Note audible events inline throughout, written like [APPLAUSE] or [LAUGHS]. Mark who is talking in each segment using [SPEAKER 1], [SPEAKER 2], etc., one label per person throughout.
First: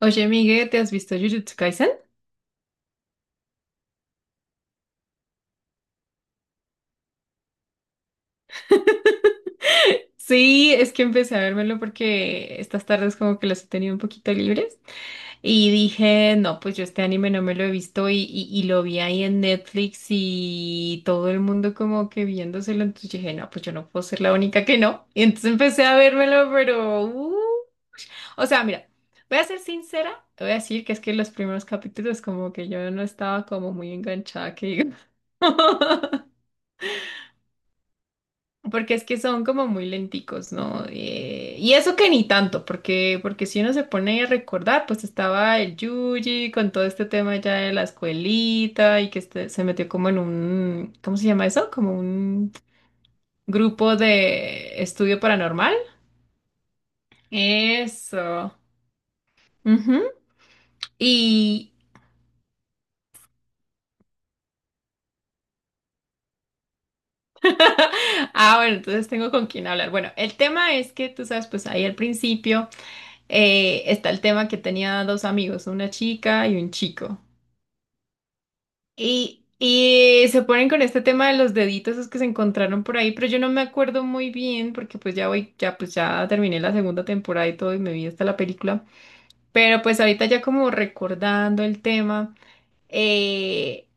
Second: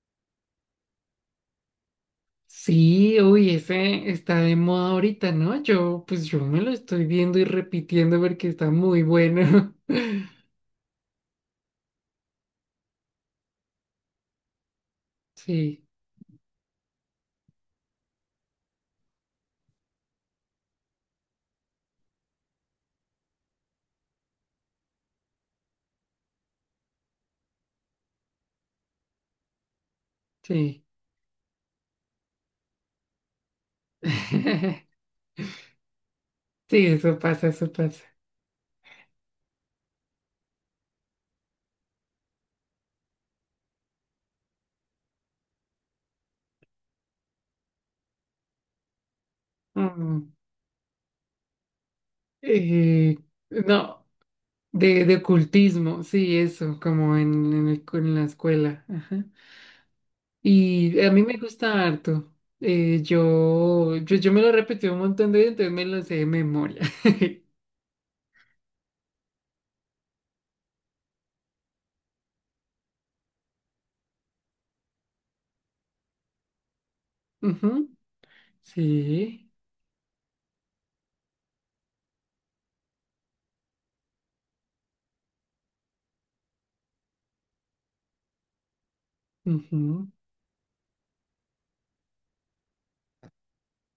[SPEAKER 1] Oye, Miguel, ¿te has visto Jujutsu Kaisen?
[SPEAKER 2] Sí, uy, ese está de moda ahorita, ¿no? Yo, pues yo me lo estoy viendo y repitiendo porque está muy bueno. [LAUGHS]
[SPEAKER 1] Sí, es que empecé a vérmelo porque estas tardes como que las he tenido un poquito libres y
[SPEAKER 2] Sí,
[SPEAKER 1] dije, no, pues yo este anime no me lo he visto y lo vi ahí en Netflix y todo el mundo como que viéndoselo, entonces dije, no, pues yo no puedo ser la única que no. Y entonces empecé a vérmelo, pero o sea, mira, voy a ser sincera, voy a
[SPEAKER 2] sí.
[SPEAKER 1] decir que es que los primeros capítulos como que yo no estaba como muy enganchada, que digo.
[SPEAKER 2] [LAUGHS]
[SPEAKER 1] [LAUGHS]
[SPEAKER 2] Sí, eso pasa, eso pasa.
[SPEAKER 1] Porque es que son como muy lenticos, ¿no? Y eso que ni tanto, porque si uno se pone a recordar, pues estaba el Yuji con todo este tema ya de la escuelita y que se metió como en
[SPEAKER 2] Mm.
[SPEAKER 1] un, ¿cómo se llama eso? Como un
[SPEAKER 2] Eh,
[SPEAKER 1] grupo
[SPEAKER 2] no,
[SPEAKER 1] de
[SPEAKER 2] de
[SPEAKER 1] estudio paranormal.
[SPEAKER 2] ocultismo, sí, eso, como en, en la
[SPEAKER 1] Eso.
[SPEAKER 2] escuela. Ajá.
[SPEAKER 1] Ujú.
[SPEAKER 2] Y a mí me
[SPEAKER 1] Y,
[SPEAKER 2] gusta harto. Yo me lo repetí un montón de veces, entonces me lo sé de memoria. [LAUGHS]
[SPEAKER 1] [LAUGHS] Ah, bueno, entonces tengo con quién hablar. Bueno, el tema es que tú sabes, pues ahí al principio está el tema que tenía dos amigos, una chica y un chico.
[SPEAKER 2] Ujú.
[SPEAKER 1] Y,
[SPEAKER 2] Sí.
[SPEAKER 1] y se ponen con este tema de los deditos esos que se encontraron por ahí, pero yo no me acuerdo muy bien porque pues ya voy, ya pues ya terminé la segunda temporada y todo y me vi hasta la película. Pero pues
[SPEAKER 2] Ujú.
[SPEAKER 1] ahorita ya como recordando el tema, eh,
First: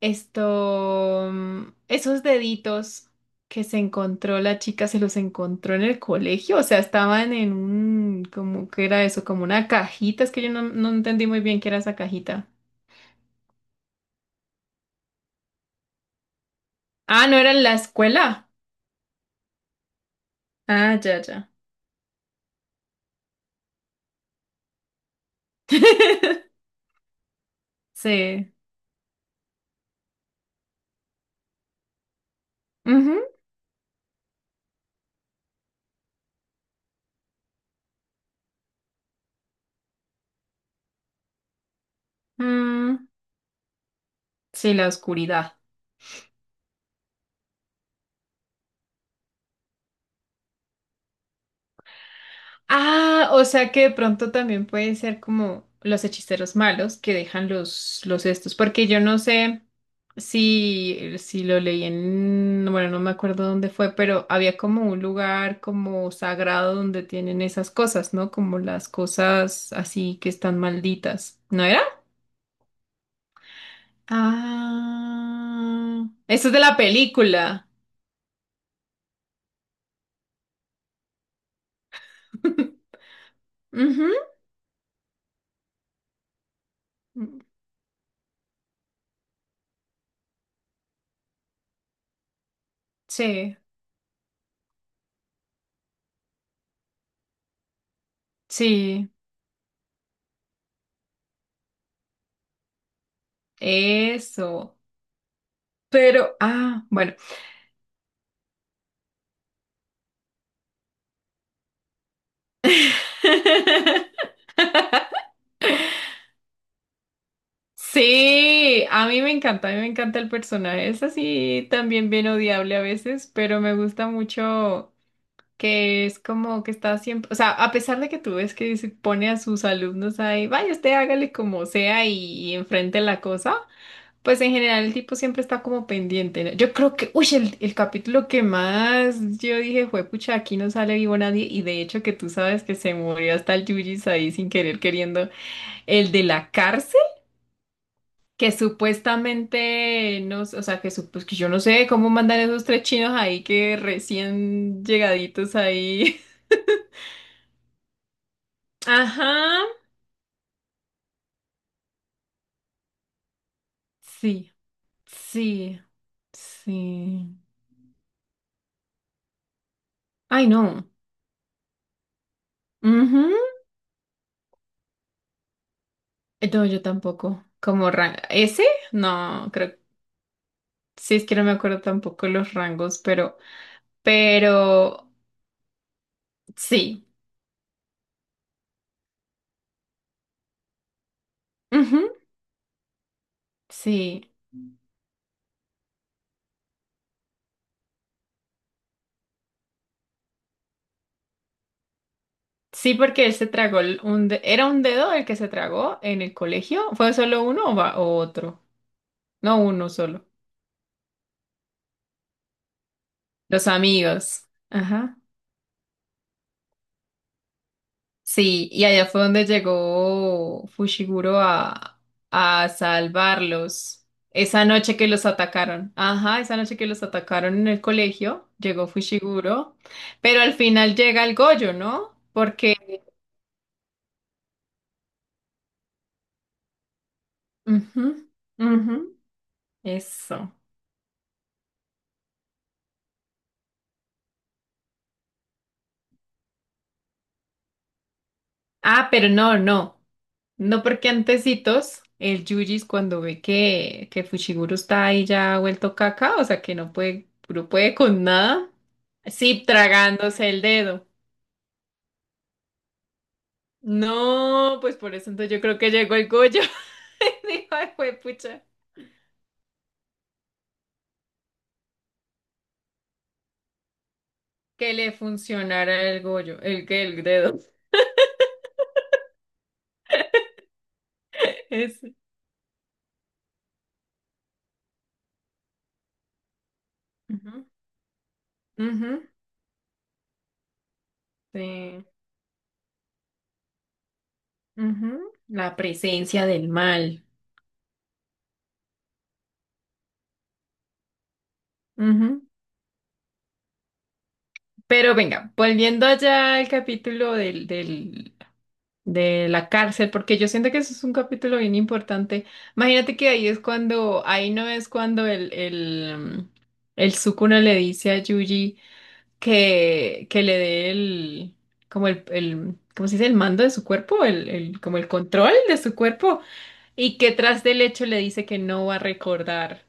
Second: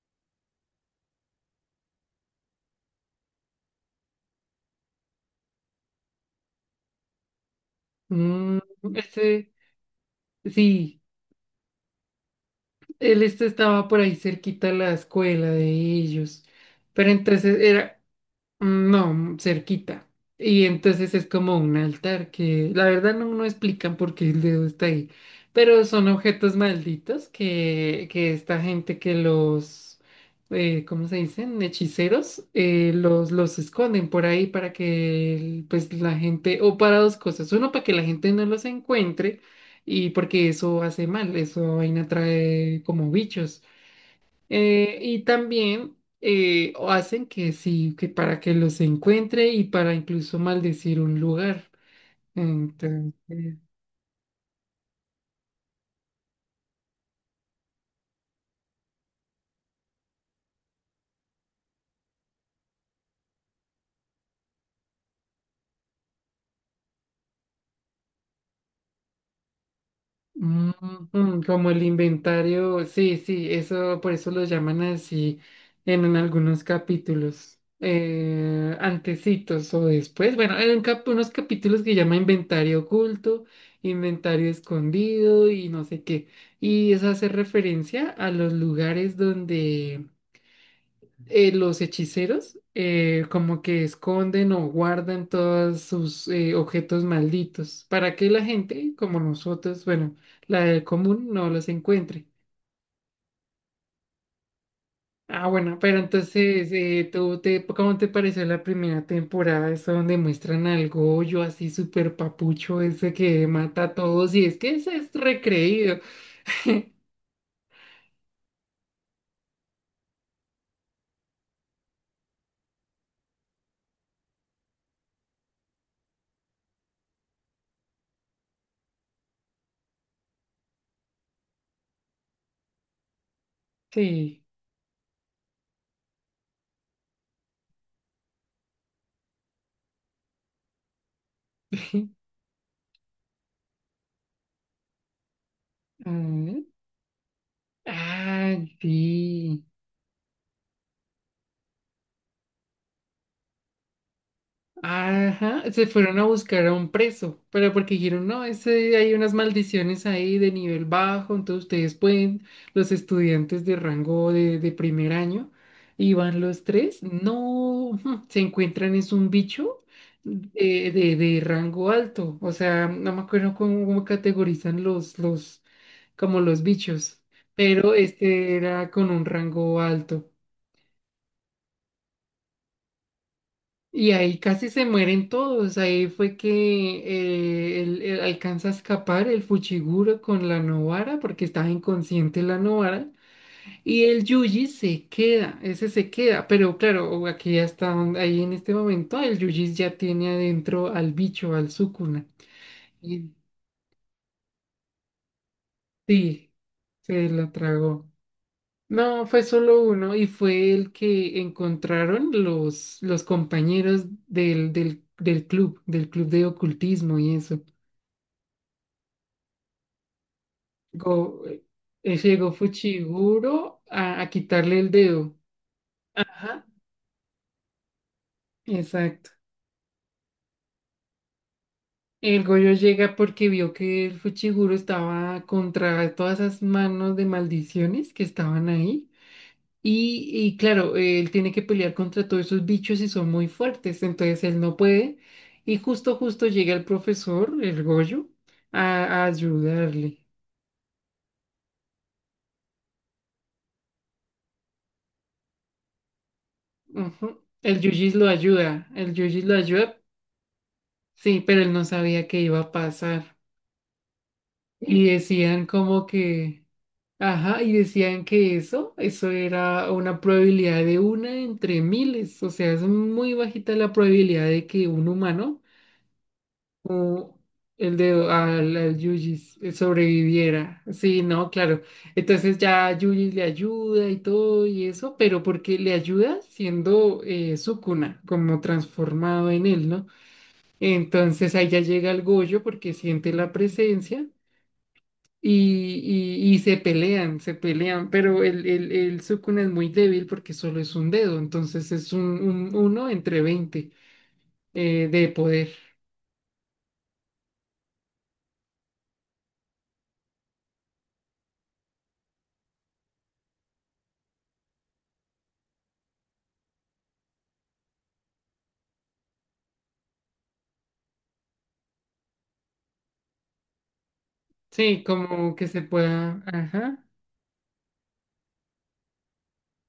[SPEAKER 1] esto, esos deditos que se encontró la chica, se los encontró en el colegio, o sea, estaban en un,
[SPEAKER 2] Mm,
[SPEAKER 1] como que era eso, como
[SPEAKER 2] este,
[SPEAKER 1] una cajita, es que yo no
[SPEAKER 2] sí,
[SPEAKER 1] entendí muy bien qué era esa cajita.
[SPEAKER 2] él estaba por ahí cerquita a la escuela de ellos, pero
[SPEAKER 1] Ah, no era en la escuela.
[SPEAKER 2] Mm, no, cerquita. Y
[SPEAKER 1] Ah,
[SPEAKER 2] entonces
[SPEAKER 1] ya,
[SPEAKER 2] es
[SPEAKER 1] ya.
[SPEAKER 2] como un altar que la verdad no, no explican por qué el dedo está ahí. Pero son objetos
[SPEAKER 1] [LAUGHS]
[SPEAKER 2] malditos que
[SPEAKER 1] Sí.
[SPEAKER 2] esta gente que los, ¿cómo se dicen? Hechiceros,
[SPEAKER 1] Ujú.
[SPEAKER 2] los esconden por ahí para pues la gente, o para dos cosas. Uno, para que la gente no los encuentre y porque eso hace mal, eso vaina trae
[SPEAKER 1] Mm,
[SPEAKER 2] como bichos.
[SPEAKER 1] sí, la
[SPEAKER 2] Y
[SPEAKER 1] oscuridad.
[SPEAKER 2] también o hacen que sí, que para que los encuentre y para incluso maldecir un lugar.
[SPEAKER 1] Ah, o
[SPEAKER 2] Entonces,
[SPEAKER 1] sea que de pronto también puede ser como los hechiceros malos que dejan los, estos, porque yo no sé si lo leí en, bueno, no me acuerdo dónde fue, pero había como un lugar como sagrado donde tienen esas cosas, ¿no? Como las cosas así que están
[SPEAKER 2] mm,
[SPEAKER 1] malditas,
[SPEAKER 2] mm,
[SPEAKER 1] ¿no
[SPEAKER 2] como
[SPEAKER 1] era?
[SPEAKER 2] el inventario, sí, sí, eso por eso lo llaman así
[SPEAKER 1] Ah,
[SPEAKER 2] en
[SPEAKER 1] eso es de
[SPEAKER 2] algunos
[SPEAKER 1] la
[SPEAKER 2] capítulos.
[SPEAKER 1] película.
[SPEAKER 2] Antecitos o después, bueno, hay un unos capítulos que llama inventario oculto,
[SPEAKER 1] [LAUGHS] Ujú.
[SPEAKER 2] inventario escondido y no sé qué. Y eso hace
[SPEAKER 1] Mm,
[SPEAKER 2] referencia a los lugares donde los hechiceros
[SPEAKER 1] sí,
[SPEAKER 2] como que esconden o guardan todos sus objetos malditos para que la gente
[SPEAKER 1] sí,
[SPEAKER 2] como nosotros, bueno, la del común no los encuentre.
[SPEAKER 1] eso.
[SPEAKER 2] Ah, bueno, pero
[SPEAKER 1] Pero,
[SPEAKER 2] entonces,
[SPEAKER 1] ah, bueno.
[SPEAKER 2] ¿tú te, cómo te pareció la primera temporada? Esa donde muestran al Goyo así súper papucho, ese que mata a todos
[SPEAKER 1] [LAUGHS]
[SPEAKER 2] y es que ese es recreído.
[SPEAKER 1] Sí, a mí me encanta, a mí me encanta el personaje. Es así también bien odiable a veces, pero me gusta mucho que es como que está siempre, o sea, a pesar de que tú ves que se pone a sus alumnos ahí, vaya usted hágale como sea y enfrente la cosa. Pues
[SPEAKER 2] Sí.
[SPEAKER 1] en general el tipo siempre está como pendiente, ¿no? Yo creo que, uy, el capítulo que más yo dije fue, pucha, aquí no sale vivo nadie. Y de hecho que tú
[SPEAKER 2] [LAUGHS]
[SPEAKER 1] sabes que se murió hasta el Yujis ahí sin querer queriendo. El de la
[SPEAKER 2] Mm.
[SPEAKER 1] cárcel, que
[SPEAKER 2] Ah, sí.
[SPEAKER 1] supuestamente, no sé, o sea, que, pues, que yo no sé cómo mandan esos tres chinos ahí que recién llegaditos
[SPEAKER 2] Ajá, se
[SPEAKER 1] ahí.
[SPEAKER 2] fueron a buscar a un preso, pero porque dijeron, no,
[SPEAKER 1] [LAUGHS]
[SPEAKER 2] ese, hay unas
[SPEAKER 1] Ajá.
[SPEAKER 2] maldiciones ahí de nivel bajo, entonces ustedes pueden, los estudiantes de rango
[SPEAKER 1] Sí,
[SPEAKER 2] de primer año,
[SPEAKER 1] sí,
[SPEAKER 2] y van los tres,
[SPEAKER 1] sí.
[SPEAKER 2] no, ujú, se encuentran, es un bicho
[SPEAKER 1] Ay, no.
[SPEAKER 2] de rango alto, o sea, no me
[SPEAKER 1] Ujú.
[SPEAKER 2] acuerdo cómo categorizan los, como los
[SPEAKER 1] No, yo
[SPEAKER 2] bichos,
[SPEAKER 1] tampoco. Como
[SPEAKER 2] pero este
[SPEAKER 1] ¿ese?
[SPEAKER 2] era con un
[SPEAKER 1] No, creo.
[SPEAKER 2] rango alto.
[SPEAKER 1] Sí, es que no me acuerdo tampoco los rangos, pero.
[SPEAKER 2] Y ahí casi se
[SPEAKER 1] Pero.
[SPEAKER 2] mueren todos. Ahí fue que
[SPEAKER 1] Sí.
[SPEAKER 2] él alcanza a escapar el Fuchiguro con la Novara, porque estaba
[SPEAKER 1] Ujú,
[SPEAKER 2] inconsciente la Novara. Y el
[SPEAKER 1] sí.
[SPEAKER 2] Yuji se queda, ese se queda. Pero claro, aquí ya está, ahí en este momento, el Yuji ya tiene adentro al bicho, al Sukuna.
[SPEAKER 1] Sí, porque
[SPEAKER 2] Y
[SPEAKER 1] él se tragó un ¿era un dedo el que se tragó en el
[SPEAKER 2] sí,
[SPEAKER 1] colegio? ¿Fue
[SPEAKER 2] se
[SPEAKER 1] solo
[SPEAKER 2] la
[SPEAKER 1] uno o,
[SPEAKER 2] tragó.
[SPEAKER 1] o otro?
[SPEAKER 2] No, fue
[SPEAKER 1] No,
[SPEAKER 2] solo
[SPEAKER 1] uno
[SPEAKER 2] uno y
[SPEAKER 1] solo.
[SPEAKER 2] fue el que encontraron los
[SPEAKER 1] Los
[SPEAKER 2] compañeros
[SPEAKER 1] amigos. Ajá.
[SPEAKER 2] del club de ocultismo y eso.
[SPEAKER 1] Sí, y allá fue donde llegó Fushiguro
[SPEAKER 2] Go- eh,
[SPEAKER 1] a,
[SPEAKER 2] Llegó Fuchiguro
[SPEAKER 1] salvarlos.
[SPEAKER 2] a
[SPEAKER 1] Esa
[SPEAKER 2] quitarle el
[SPEAKER 1] noche que los
[SPEAKER 2] dedo.
[SPEAKER 1] atacaron. Ajá, esa
[SPEAKER 2] Ajá,
[SPEAKER 1] noche que los atacaron en el colegio, llegó
[SPEAKER 2] exacto.
[SPEAKER 1] Fushiguro. Pero al final llega el Goyo, ¿no?
[SPEAKER 2] El Goyo
[SPEAKER 1] Porque.
[SPEAKER 2] llega porque vio que el Fuchiguro estaba contra todas esas manos de
[SPEAKER 1] Ujú,
[SPEAKER 2] maldiciones que estaban
[SPEAKER 1] ujú,
[SPEAKER 2] ahí. Y,
[SPEAKER 1] eso.
[SPEAKER 2] y claro, él tiene que pelear contra todos esos bichos y son muy fuertes, entonces él no puede. Y justo llega el profesor, el Goyo,
[SPEAKER 1] Ah,
[SPEAKER 2] a
[SPEAKER 1] pero no, no.
[SPEAKER 2] ayudarle.
[SPEAKER 1] No porque antecitos, el Yujis cuando ve que, Fushiguro está ahí ya vuelto caca, o sea que no puede,
[SPEAKER 2] Ujú.
[SPEAKER 1] no
[SPEAKER 2] El
[SPEAKER 1] puede
[SPEAKER 2] Yujis
[SPEAKER 1] con
[SPEAKER 2] lo
[SPEAKER 1] nada.
[SPEAKER 2] ayuda, el Yujis lo
[SPEAKER 1] Sí,
[SPEAKER 2] ayuda,
[SPEAKER 1] tragándose el dedo.
[SPEAKER 2] sí, pero él no sabía qué iba a pasar.
[SPEAKER 1] No, pues
[SPEAKER 2] Y
[SPEAKER 1] por eso entonces yo
[SPEAKER 2] decían
[SPEAKER 1] creo que
[SPEAKER 2] como
[SPEAKER 1] llegó el Goyo.
[SPEAKER 2] que,
[SPEAKER 1] [LAUGHS] Y
[SPEAKER 2] ajá,
[SPEAKER 1] dijo,
[SPEAKER 2] y
[SPEAKER 1] ay,
[SPEAKER 2] decían que
[SPEAKER 1] juepucha,
[SPEAKER 2] eso era una probabilidad de una entre miles, o sea, es muy bajita la probabilidad de que
[SPEAKER 1] que
[SPEAKER 2] un
[SPEAKER 1] le
[SPEAKER 2] humano
[SPEAKER 1] funcionara el Goyo, el que el
[SPEAKER 2] o
[SPEAKER 1] dedo.
[SPEAKER 2] al Yuji sobreviviera. Sí, no,
[SPEAKER 1] [LAUGHS]
[SPEAKER 2] claro.
[SPEAKER 1] Ese.
[SPEAKER 2] Entonces ya Yuji le ayuda y todo y eso, pero porque le ayuda siendo
[SPEAKER 1] Ujú,
[SPEAKER 2] Sukuna, como
[SPEAKER 1] ujú,
[SPEAKER 2] transformado en él, ¿no? Entonces ahí ya
[SPEAKER 1] sí,
[SPEAKER 2] llega el Gojo porque siente la presencia.
[SPEAKER 1] ujú. La
[SPEAKER 2] Y,
[SPEAKER 1] presencia
[SPEAKER 2] y, y
[SPEAKER 1] del mal.
[SPEAKER 2] se pelean, pero el Sukuna es muy débil porque solo es un dedo, entonces es
[SPEAKER 1] Ujú.
[SPEAKER 2] un uno entre 20
[SPEAKER 1] Pero
[SPEAKER 2] de
[SPEAKER 1] venga,
[SPEAKER 2] poder.
[SPEAKER 1] volviendo allá al capítulo del, de la cárcel, porque yo siento que eso es un capítulo bien importante. Imagínate que ahí es cuando, ahí no es cuando mm, el Sukuna le dice a Yuji, que le dé el, como el, ¿cómo se dice? El mando de su cuerpo, el, como
[SPEAKER 2] Sí,
[SPEAKER 1] el control
[SPEAKER 2] como que
[SPEAKER 1] de
[SPEAKER 2] se
[SPEAKER 1] su cuerpo,
[SPEAKER 2] pueda, ajá.
[SPEAKER 1] y que tras del hecho le dice que no va a recordar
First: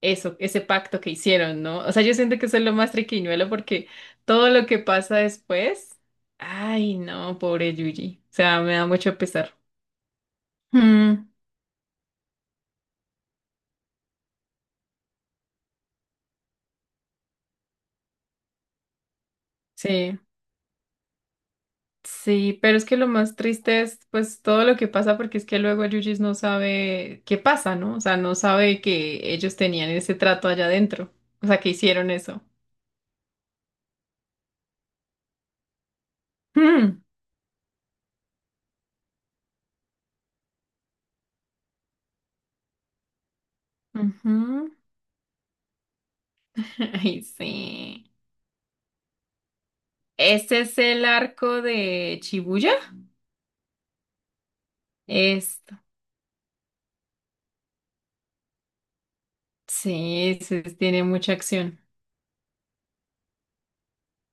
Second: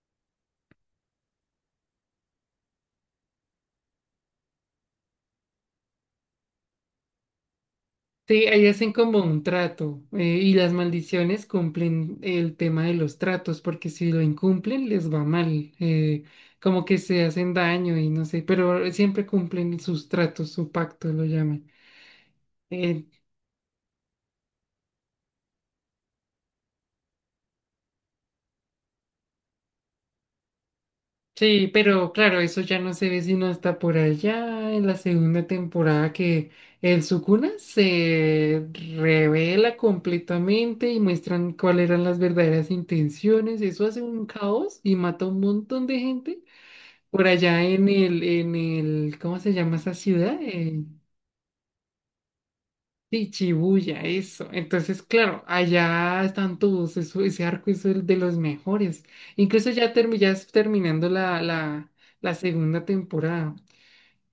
[SPEAKER 1] eso, ese pacto que hicieron, ¿no? O sea, yo siento que eso es lo más triquiñuelo porque todo lo que pasa después, ay, no, pobre Yuji, o
[SPEAKER 2] Sí,
[SPEAKER 1] sea,
[SPEAKER 2] ahí
[SPEAKER 1] me da
[SPEAKER 2] hacen
[SPEAKER 1] mucho
[SPEAKER 2] como un
[SPEAKER 1] pesar.
[SPEAKER 2] trato y las
[SPEAKER 1] Mm,
[SPEAKER 2] maldiciones cumplen el tema de los tratos porque si lo incumplen les va mal, como que se hacen daño y no sé, pero siempre cumplen sus
[SPEAKER 1] sí.
[SPEAKER 2] tratos, su pacto lo llaman.
[SPEAKER 1] Sí, pero es que
[SPEAKER 2] Eh,
[SPEAKER 1] lo más triste es pues todo lo que pasa porque es que luego el Yujis no sabe qué pasa, ¿no? O sea, no sabe que ellos tenían ese trato allá adentro. O sea, que
[SPEAKER 2] sí,
[SPEAKER 1] hicieron
[SPEAKER 2] pero claro,
[SPEAKER 1] eso.
[SPEAKER 2] eso ya no se ve sino hasta por allá en la segunda temporada que
[SPEAKER 1] Mm.
[SPEAKER 2] el Sukuna se revela completamente y muestran cuáles eran las verdaderas intenciones, eso hace un
[SPEAKER 1] Ujú.
[SPEAKER 2] caos y mata a un montón de gente.
[SPEAKER 1] [LAUGHS] Ay,
[SPEAKER 2] Por allá en
[SPEAKER 1] sí.
[SPEAKER 2] en el, ¿cómo se llama esa ciudad?
[SPEAKER 1] Ese es el arco de Shibuya.
[SPEAKER 2] Sí, Shibuya, eso. Entonces, claro,
[SPEAKER 1] Esto.
[SPEAKER 2] allá están todos, ese arco es el de los mejores. Incluso ya, ya
[SPEAKER 1] Sí,
[SPEAKER 2] es
[SPEAKER 1] ese tiene
[SPEAKER 2] terminando
[SPEAKER 1] mucha acción.
[SPEAKER 2] la segunda temporada.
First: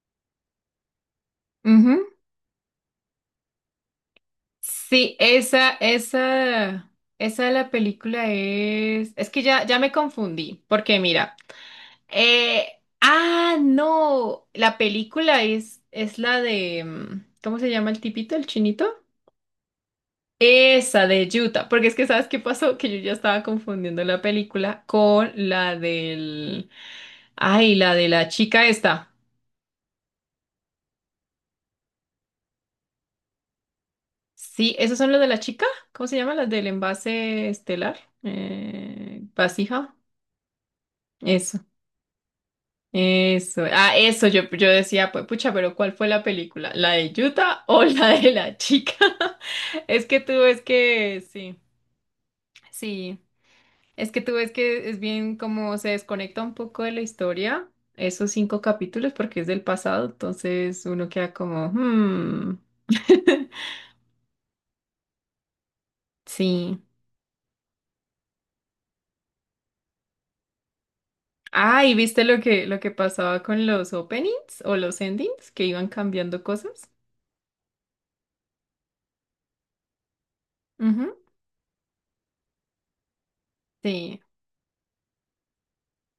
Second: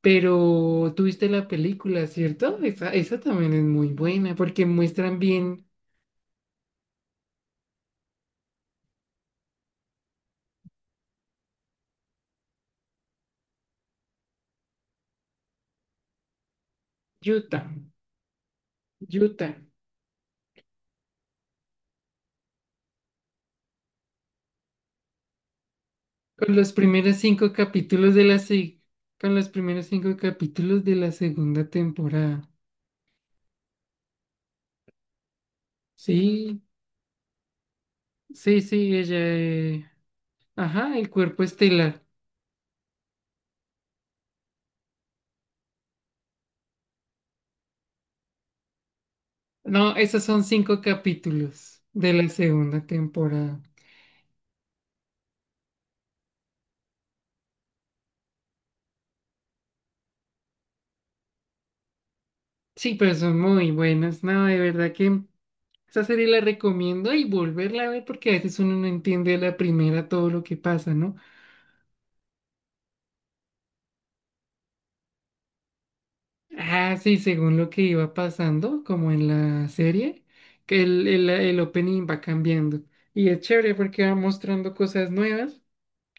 [SPEAKER 2] Pero tuviste la
[SPEAKER 1] Ujú.
[SPEAKER 2] película, ¿cierto? Esa también es muy buena porque
[SPEAKER 1] Sí,
[SPEAKER 2] muestran bien
[SPEAKER 1] esa, esa de la película es. Es que ya, me confundí. Porque mira. Eh, ah, no, la película es la de, ¿cómo
[SPEAKER 2] Utah,
[SPEAKER 1] se llama el tipito, el chinito?
[SPEAKER 2] Utah,
[SPEAKER 1] Esa de Utah, porque es que ¿sabes qué pasó? Que yo ya estaba confundiendo la película con la
[SPEAKER 2] con
[SPEAKER 1] del,
[SPEAKER 2] los primeros cinco
[SPEAKER 1] ay, la de
[SPEAKER 2] capítulos de
[SPEAKER 1] la chica esta.
[SPEAKER 2] con los primeros cinco capítulos de la segunda temporada.
[SPEAKER 1] Sí, ¿esos son los de la chica? ¿Cómo se llama? Las
[SPEAKER 2] Sí,
[SPEAKER 1] del envase estelar,
[SPEAKER 2] sí, sí, ella.
[SPEAKER 1] vasija.
[SPEAKER 2] Ajá, el cuerpo
[SPEAKER 1] Eso.
[SPEAKER 2] estelar.
[SPEAKER 1] Eso, ah, eso, yo decía, pues pucha, pero ¿cuál fue la película? ¿La de Utah o [LAUGHS] la de la chica? [LAUGHS]
[SPEAKER 2] No,
[SPEAKER 1] Es que
[SPEAKER 2] esos
[SPEAKER 1] tú
[SPEAKER 2] son
[SPEAKER 1] ves
[SPEAKER 2] cinco
[SPEAKER 1] que, sí,
[SPEAKER 2] capítulos de la segunda
[SPEAKER 1] sí,
[SPEAKER 2] temporada.
[SPEAKER 1] es que tú ves que es bien como se desconecta un poco de la historia, esos cinco capítulos, porque es del pasado, entonces uno queda como, hmm,
[SPEAKER 2] Sí, pero son
[SPEAKER 1] [LAUGHS]
[SPEAKER 2] muy buenas. No, de verdad que esa serie la
[SPEAKER 1] sí.
[SPEAKER 2] recomiendo y volverla a ver porque a veces uno no entiende a la primera todo lo que pasa, ¿no?
[SPEAKER 1] Ah, ¿y viste lo que pasaba con los openings o los endings, que iban cambiando cosas?
[SPEAKER 2] Ah, sí, según lo que iba pasando, como en la serie, que
[SPEAKER 1] Ujú,
[SPEAKER 2] el opening va cambiando. Y es chévere porque va
[SPEAKER 1] sí.
[SPEAKER 2] mostrando cosas nuevas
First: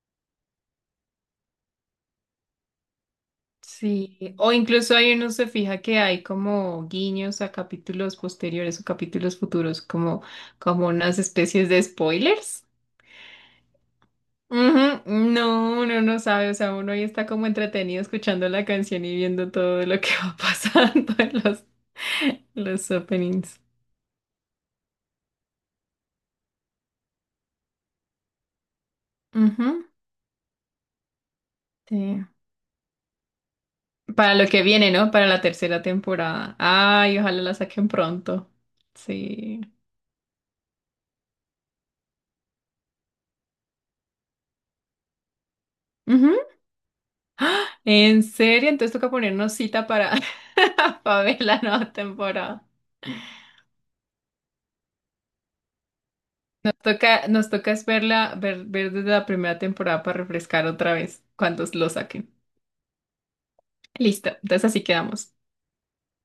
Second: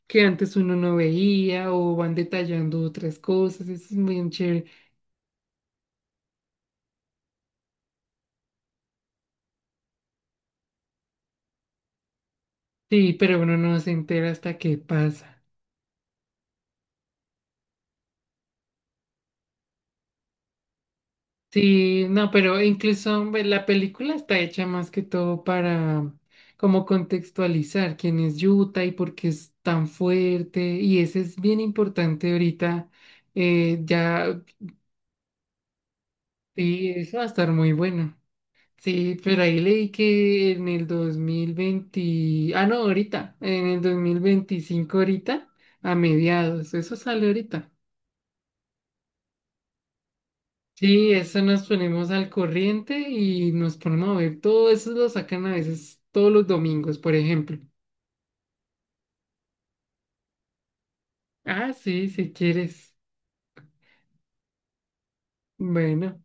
[SPEAKER 2] que antes uno no veía o van detallando otras cosas, eso es muy
[SPEAKER 1] Sí, o
[SPEAKER 2] chévere.
[SPEAKER 1] incluso ahí uno se fija que hay como guiños a capítulos posteriores o capítulos futuros, como, unas especies de spoilers.
[SPEAKER 2] Sí, pero uno no se entera hasta qué
[SPEAKER 1] Ujú,
[SPEAKER 2] pasa.
[SPEAKER 1] no, uno no sabe, o sea, uno ahí está como entretenido escuchando la canción y viendo todo lo que va pasando [LAUGHS] en los,
[SPEAKER 2] Sí, no, pero incluso ve,
[SPEAKER 1] openings.
[SPEAKER 2] la película está hecha más que todo para mm, como contextualizar quién es Yuta y por qué es
[SPEAKER 1] Ujú,
[SPEAKER 2] tan fuerte y eso es bien
[SPEAKER 1] sí.
[SPEAKER 2] importante ahorita. eh,
[SPEAKER 1] Para
[SPEAKER 2] ya,
[SPEAKER 1] lo que viene, ¿no? Para la tercera temporada.
[SPEAKER 2] y
[SPEAKER 1] Ay,
[SPEAKER 2] eso va a
[SPEAKER 1] ojalá
[SPEAKER 2] estar
[SPEAKER 1] la
[SPEAKER 2] muy
[SPEAKER 1] saquen
[SPEAKER 2] bueno.
[SPEAKER 1] pronto.
[SPEAKER 2] Sí, pero
[SPEAKER 1] Sí.
[SPEAKER 2] ahí leí que en el 2020, ah, no, ahorita, en el 2025 ahorita, a
[SPEAKER 1] Ujú.
[SPEAKER 2] mediados, eso sale ahorita.
[SPEAKER 1] ¿En serio? Entonces toca ponernos cita para, [LAUGHS]
[SPEAKER 2] Sí,
[SPEAKER 1] para ver
[SPEAKER 2] eso
[SPEAKER 1] la
[SPEAKER 2] nos
[SPEAKER 1] nueva
[SPEAKER 2] ponemos al
[SPEAKER 1] temporada.
[SPEAKER 2] corriente y nos ponemos a ver, todo eso lo sacan a veces todos los domingos, por
[SPEAKER 1] Nos
[SPEAKER 2] ejemplo.
[SPEAKER 1] toca es verla, ver, desde la primera temporada para refrescar otra vez cuando
[SPEAKER 2] Ah,
[SPEAKER 1] lo
[SPEAKER 2] sí,
[SPEAKER 1] saquen.
[SPEAKER 2] si quieres.
[SPEAKER 1] Listo, entonces así quedamos.
[SPEAKER 2] Bueno.